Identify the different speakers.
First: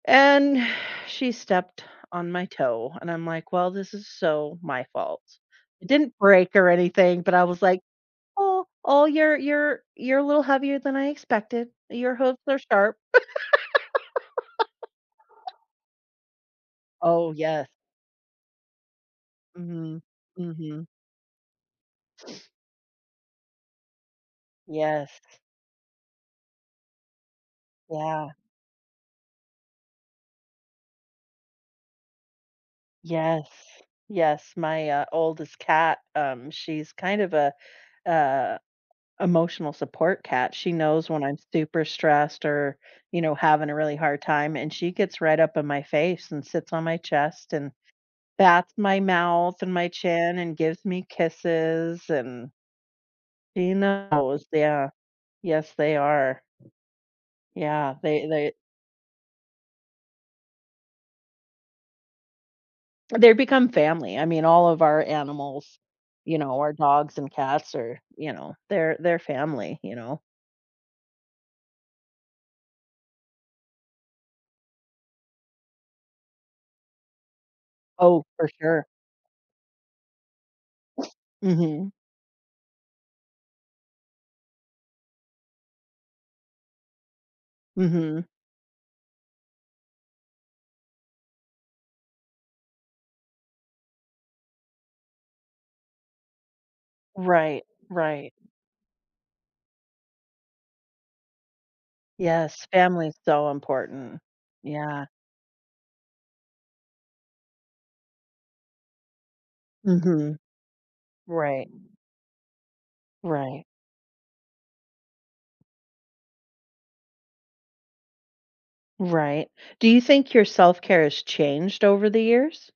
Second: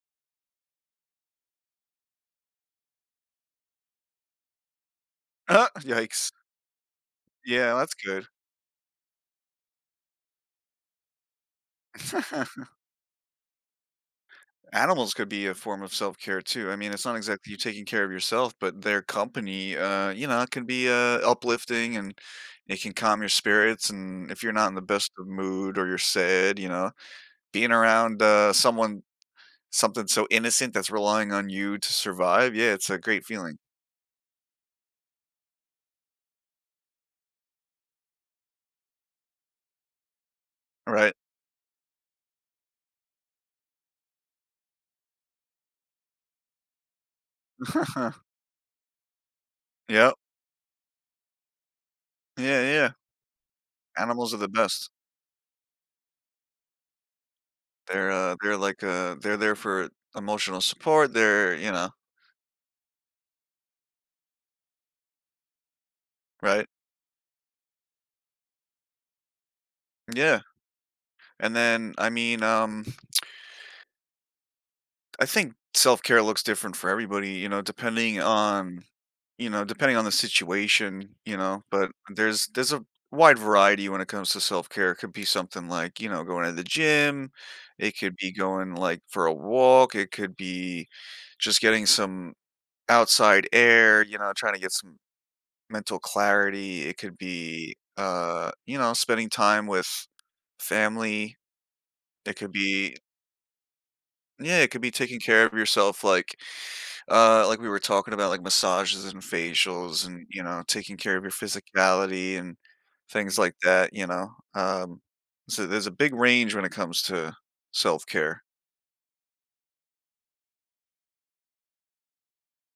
Speaker 1: And she stepped on my toe and I'm like, "Well, this is so my fault." It didn't
Speaker 2: Yikes.
Speaker 1: break or anything, but I was
Speaker 2: Yeah,
Speaker 1: like,
Speaker 2: that's good.
Speaker 1: "Oh, oh, you're you're you're a little heavier than I expected. Your hooves are sharp."
Speaker 2: Animals could be a form of self-care too. I mean, it's not
Speaker 1: Oh,
Speaker 2: exactly you
Speaker 1: yes.
Speaker 2: taking care of yourself, but their company,
Speaker 1: Mhm,
Speaker 2: uh, you know, it can
Speaker 1: mhm.
Speaker 2: be, uh, uplifting and it can calm your spirits, and if you're not in the best
Speaker 1: Yes.
Speaker 2: of mood or you're sad, you know, being around,
Speaker 1: Yeah.
Speaker 2: uh, someone something so innocent that's relying on you to survive, yeah, it's a great
Speaker 1: Yes.
Speaker 2: feeling.
Speaker 1: Yes, my, uh, oldest cat, um, she's kind of a a emotional support cat, she knows
Speaker 2: Alright.
Speaker 1: when I'm super stressed or, you know, having a really hard time, and she gets right up in my face and sits on my chest and bats my mouth and my
Speaker 2: Yep.
Speaker 1: chin and gives me kisses and
Speaker 2: Yeah, yeah.
Speaker 1: she
Speaker 2: Animals are
Speaker 1: knows,
Speaker 2: the best.
Speaker 1: yeah. Yes, they are. Yeah,
Speaker 2: They're,
Speaker 1: they
Speaker 2: uh
Speaker 1: they
Speaker 2: they're like, uh they're there for emotional support, they're you know
Speaker 1: They're become family. I mean, all of our animals, you know,
Speaker 2: Right.
Speaker 1: our dogs and cats are, you know, they're they're family, you know?
Speaker 2: Yeah. And then I mean, um. I think self-care looks different for everybody, you know, depending
Speaker 1: Oh, for
Speaker 2: on
Speaker 1: sure.
Speaker 2: you know, depending on the situation, you know, but
Speaker 1: Mhm.
Speaker 2: there's there's a wide variety when it comes to self-care; it could be something like, you know, going to the gym, it could
Speaker 1: Mhm.
Speaker 2: be going, like, for a walk, it could be just getting some outside air, you know, trying to get some mental clarity, it could
Speaker 1: Right,
Speaker 2: be,
Speaker 1: right.
Speaker 2: uh, you know, spending time with family. It could
Speaker 1: Yes,
Speaker 2: be
Speaker 1: family is so important.
Speaker 2: Yeah, it could be
Speaker 1: Yeah.
Speaker 2: taking care of yourself like, uh, like we were talking about, like, massages and facials and,
Speaker 1: Mhm.
Speaker 2: you know, taking care of your
Speaker 1: Right.
Speaker 2: physicality and things like
Speaker 1: Right.
Speaker 2: that, you know, um, so there's a big range when it comes to self-care.
Speaker 1: Right. Do you think your self-care has changed over the years?